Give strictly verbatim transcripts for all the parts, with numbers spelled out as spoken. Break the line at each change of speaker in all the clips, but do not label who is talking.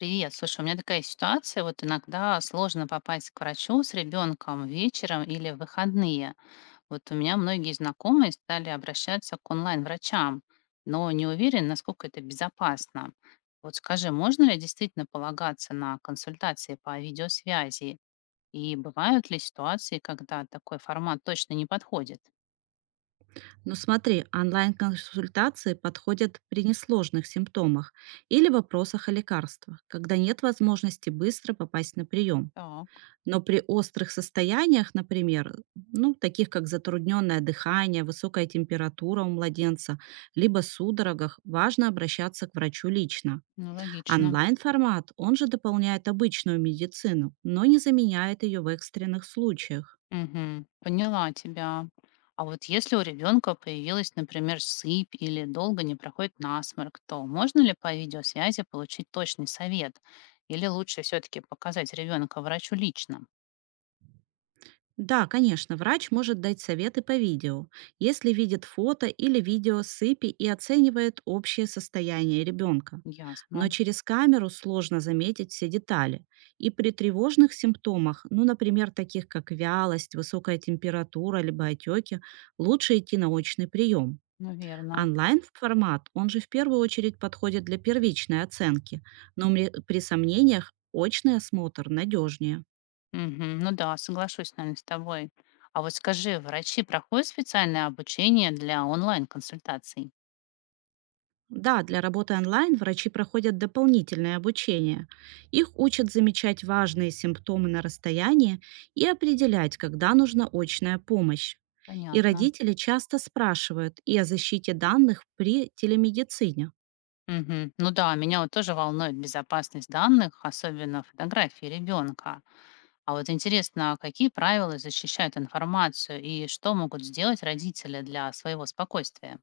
Привет, слушай, у меня такая ситуация, вот иногда сложно попасть к врачу с ребенком вечером или в выходные. Вот у меня многие знакомые стали обращаться к онлайн-врачам, но не уверен, насколько это безопасно. Вот скажи, можно ли действительно полагаться на консультации по видеосвязи? И бывают ли ситуации, когда такой формат точно не подходит?
Но смотри, онлайн-консультации подходят при несложных симптомах или вопросах о лекарствах, когда нет возможности быстро попасть на прием.
Так,
Но при острых состояниях, например, ну, таких как затрудненное дыхание, высокая температура у младенца, либо судорогах, важно обращаться к врачу лично.
ну логично.
Онлайн-формат, он же дополняет обычную медицину, но не заменяет ее в экстренных случаях.
Мгм. Поняла тебя. А вот если у ребенка появилась, например, сыпь или долго не проходит насморк, то можно ли по видеосвязи получить точный совет? Или лучше все-таки показать ребенка врачу лично?
Да, конечно, врач может дать советы по видео, если видит фото или видео сыпи и оценивает общее состояние ребенка.
Ясно.
Но через камеру сложно заметить все детали. И при тревожных симптомах, ну, например, таких как вялость, высокая температура, либо отеки, лучше идти на очный прием.
Ну, верно.
Онлайн-формат, он же в первую очередь подходит для первичной оценки, но мре- при сомнениях очный осмотр надежнее.
Мгм. Ну да, соглашусь, наверное, с тобой. А вот скажи, врачи проходят специальное обучение для онлайн-консультаций?
Да, для работы онлайн врачи проходят дополнительное обучение. Их учат замечать важные симптомы на расстоянии и определять, когда нужна очная помощь. И
Понятно.
родители часто спрашивают и о защите данных при телемедицине.
Мгм. Ну да, меня вот тоже волнует безопасность данных, особенно фотографии ребенка. А вот интересно, какие правила защищают информацию и что могут сделать родители для своего спокойствия?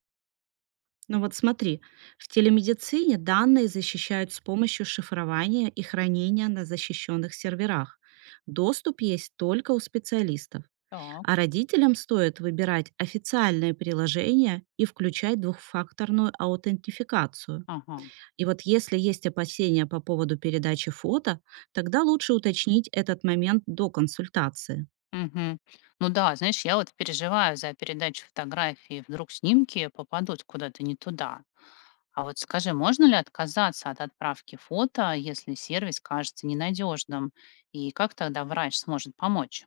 Ну вот смотри, в телемедицине данные защищают с помощью шифрования и хранения на защищенных серверах. Доступ есть только у специалистов.
Так.
А родителям стоит выбирать официальные приложения и включать двухфакторную аутентификацию.
Ага.
И вот если есть опасения по поводу передачи фото, тогда лучше уточнить этот момент до консультации.
Мгм. Ну да, знаешь, я вот переживаю за передачу фотографий, вдруг снимки попадут куда-то не туда. А вот скажи, можно ли отказаться от отправки фото, если сервис кажется ненадежным? И как тогда врач сможет помочь?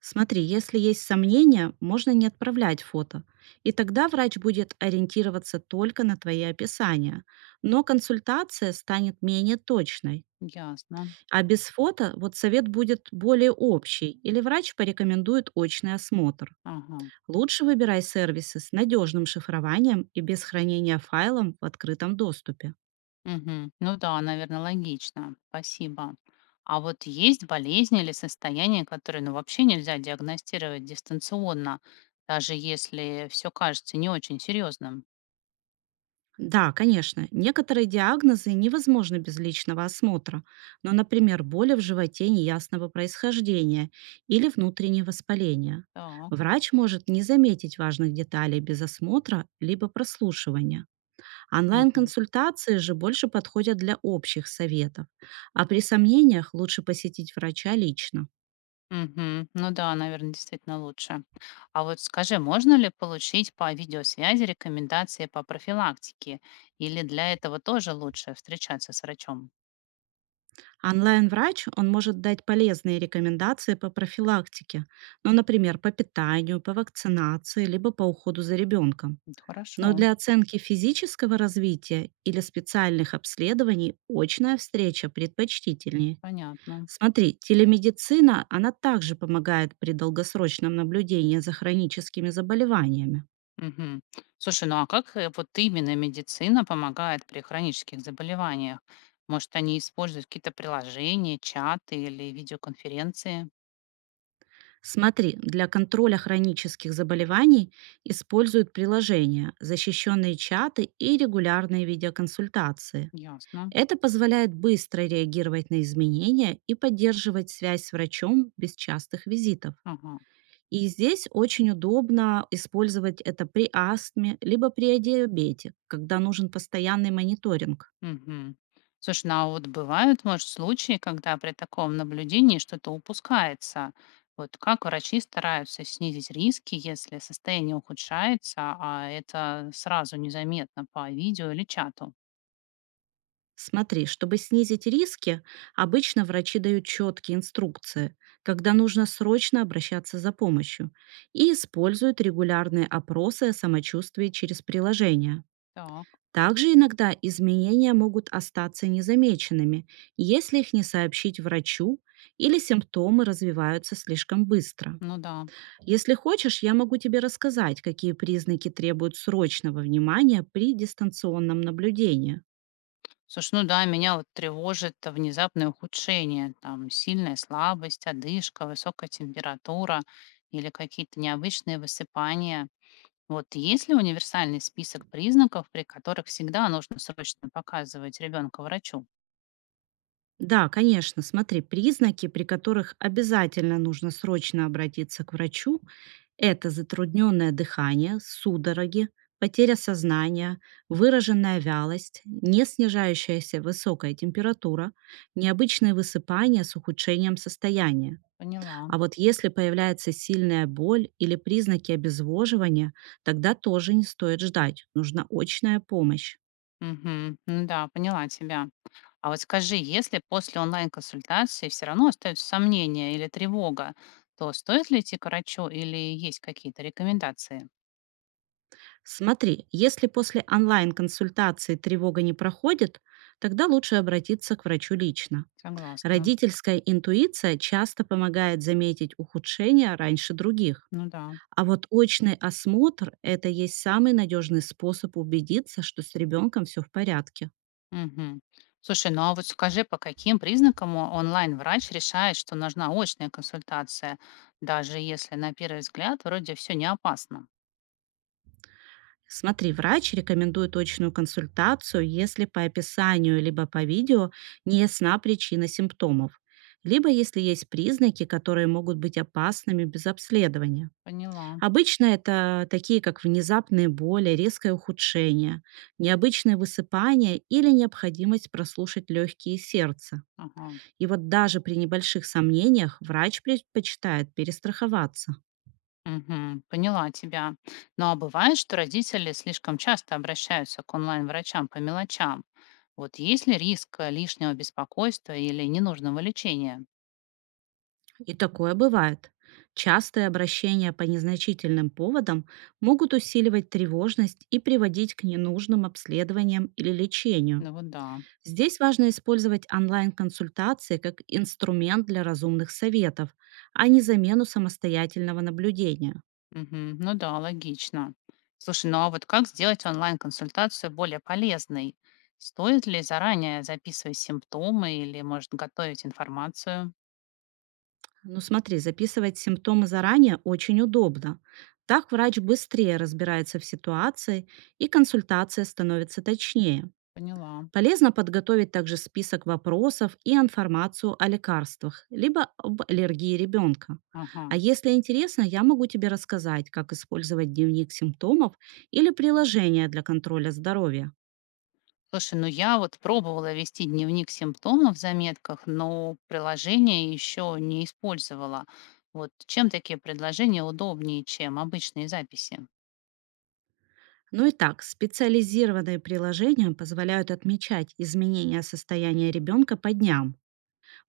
Смотри, если есть сомнения, можно не отправлять фото. И тогда врач будет ориентироваться только на твои описания. Но консультация станет менее точной.
Ясно.
А без фото вот совет будет более общий или врач порекомендует очный осмотр.
Ага.
Лучше выбирай сервисы с надежным шифрованием и без хранения файлов в открытом доступе.
Мгм. Ну да, наверное, логично. Спасибо. А вот есть болезни или состояния, которые ну, вообще нельзя диагностировать дистанционно, даже если все кажется не очень серьезным.
Да, конечно, некоторые диагнозы невозможны без личного осмотра, но, например, боли в животе неясного происхождения или внутреннее воспаление.
Так.
Врач может не заметить важных деталей без осмотра либо прослушивания.
Мгм.
Онлайн-консультации же больше подходят для общих советов, а при сомнениях лучше посетить врача лично.
Мгм. Ну да, наверное, действительно лучше. А вот скажи, можно ли получить по видеосвязи рекомендации по профилактике? Или для этого тоже лучше встречаться с врачом?
Онлайн-врач, он может дать полезные рекомендации по профилактике, ну, например, по питанию, по вакцинации, либо по уходу за ребенком.
Это
Но
хорошо,
для оценки физического развития или специальных обследований очная встреча предпочтительнее.
понятно.
Смотри, телемедицина, она также помогает при долгосрочном наблюдении за хроническими заболеваниями.
Мгм. Слушай, ну а как э, вот именно медицина помогает при хронических заболеваниях? Может, они используют какие-то приложения, чаты или видеоконференции?
Смотри, для контроля хронических заболеваний используют приложения, защищенные чаты и регулярные видеоконсультации.
Ясно.
Это позволяет быстро реагировать на изменения и поддерживать связь с врачом без частых визитов.
Ага.
И здесь очень удобно использовать это при астме, либо при диабете, когда нужен постоянный мониторинг.
Мгм. Слушай, ну а вот бывают, может, случаи, когда при таком наблюдении что-то упускается. Вот как врачи стараются снизить риски, если состояние ухудшается, а это сразу незаметно по видео или чату?
Смотри, чтобы снизить риски, обычно врачи дают четкие инструкции, когда нужно срочно обращаться за помощью, и используют регулярные опросы о самочувствии через приложение.
Так,
Также иногда изменения могут остаться незамеченными, если их не сообщить врачу или симптомы развиваются слишком быстро.
ну да.
Если хочешь, я могу тебе рассказать, какие признаки требуют срочного внимания при дистанционном наблюдении.
Слушай, ну да, меня вот тревожит внезапное ухудшение, там сильная слабость, одышка, высокая температура или какие-то необычные высыпания. Вот есть ли универсальный список признаков, при которых всегда нужно срочно показывать ребенка врачу?
Да, конечно. Смотри, признаки, при которых обязательно нужно срочно обратиться к врачу, это затрудненное дыхание, судороги, потеря сознания, выраженная вялость, не снижающаяся высокая температура, необычные высыпания с ухудшением состояния.
Поняла.
А вот если появляется сильная боль или признаки обезвоживания, тогда тоже не стоит ждать, нужна очная помощь.
Угу. Да, поняла тебя. А вот скажи, если после онлайн-консультации все равно остаются сомнения или тревога, то стоит ли идти к врачу или есть какие-то рекомендации?
Смотри, если после онлайн-консультации тревога не проходит, тогда лучше обратиться к врачу лично.
Согласна.
Родительская интуиция часто помогает заметить ухудшение раньше других.
Ну да.
А вот очный осмотр — это есть самый надежный способ убедиться, что с ребенком все в порядке.
Мгм. Слушай, ну а вот скажи, по каким признакам о- онлайн-врач решает, что нужна очная консультация, даже если на первый взгляд вроде все не опасно?
Смотри, врач рекомендует очную консультацию, если по описанию либо по видео не ясна причина симптомов, либо если есть признаки, которые могут быть опасными без обследования.
Поняла.
Обычно это такие, как внезапные боли, резкое ухудшение, необычное высыпание или необходимость прослушать легкие и сердце.
Ага.
И вот даже при небольших сомнениях врач предпочитает перестраховаться.
Мгм. Поняла тебя. Ну а бывает, что родители слишком часто обращаются к онлайн-врачам по мелочам. Вот есть ли риск э, лишнего беспокойства или ненужного лечения?
И такое бывает. Частые обращения по незначительным поводам могут усиливать тревожность и приводить к ненужным обследованиям или лечению.
Ну вот да.
Здесь важно использовать онлайн-консультации как инструмент для разумных советов, а не замену самостоятельного наблюдения.
Мгм. Ну да, логично. Слушай, ну а вот как сделать онлайн-консультацию более полезной? Стоит ли заранее записывать симптомы или, может, готовить информацию?
Ну смотри, записывать симптомы заранее очень удобно. Так врач быстрее разбирается в ситуации и консультация становится точнее.
Поняла.
Полезно подготовить также список вопросов и информацию о лекарствах, либо об аллергии ребенка.
Ага.
А если интересно, я могу тебе рассказать, как использовать дневник симптомов или приложение для контроля здоровья.
Слушай, ну я вот пробовала вести дневник симптомов в заметках, но приложение еще не использовала. Вот чем такие предложения удобнее, чем обычные записи?
Ну и так, специализированные приложения позволяют отмечать изменения состояния ребенка по дням.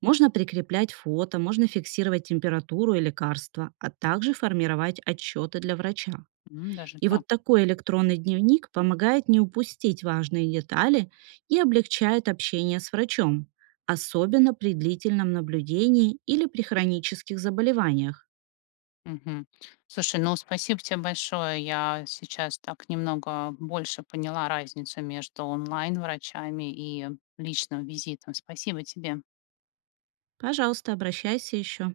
Можно прикреплять фото, можно фиксировать температуру и лекарства, а также формировать отчеты для врача.
М, даже
И вот
так.
такой электронный дневник помогает не упустить важные детали и облегчает общение с врачом, особенно при длительном наблюдении или при хронических заболеваниях.
Мгм. Слушай, ну спасибо тебе большое. Я сейчас так немного больше поняла разницу между онлайн-врачами и личным визитом. Спасибо тебе.
Пожалуйста, обращайся еще.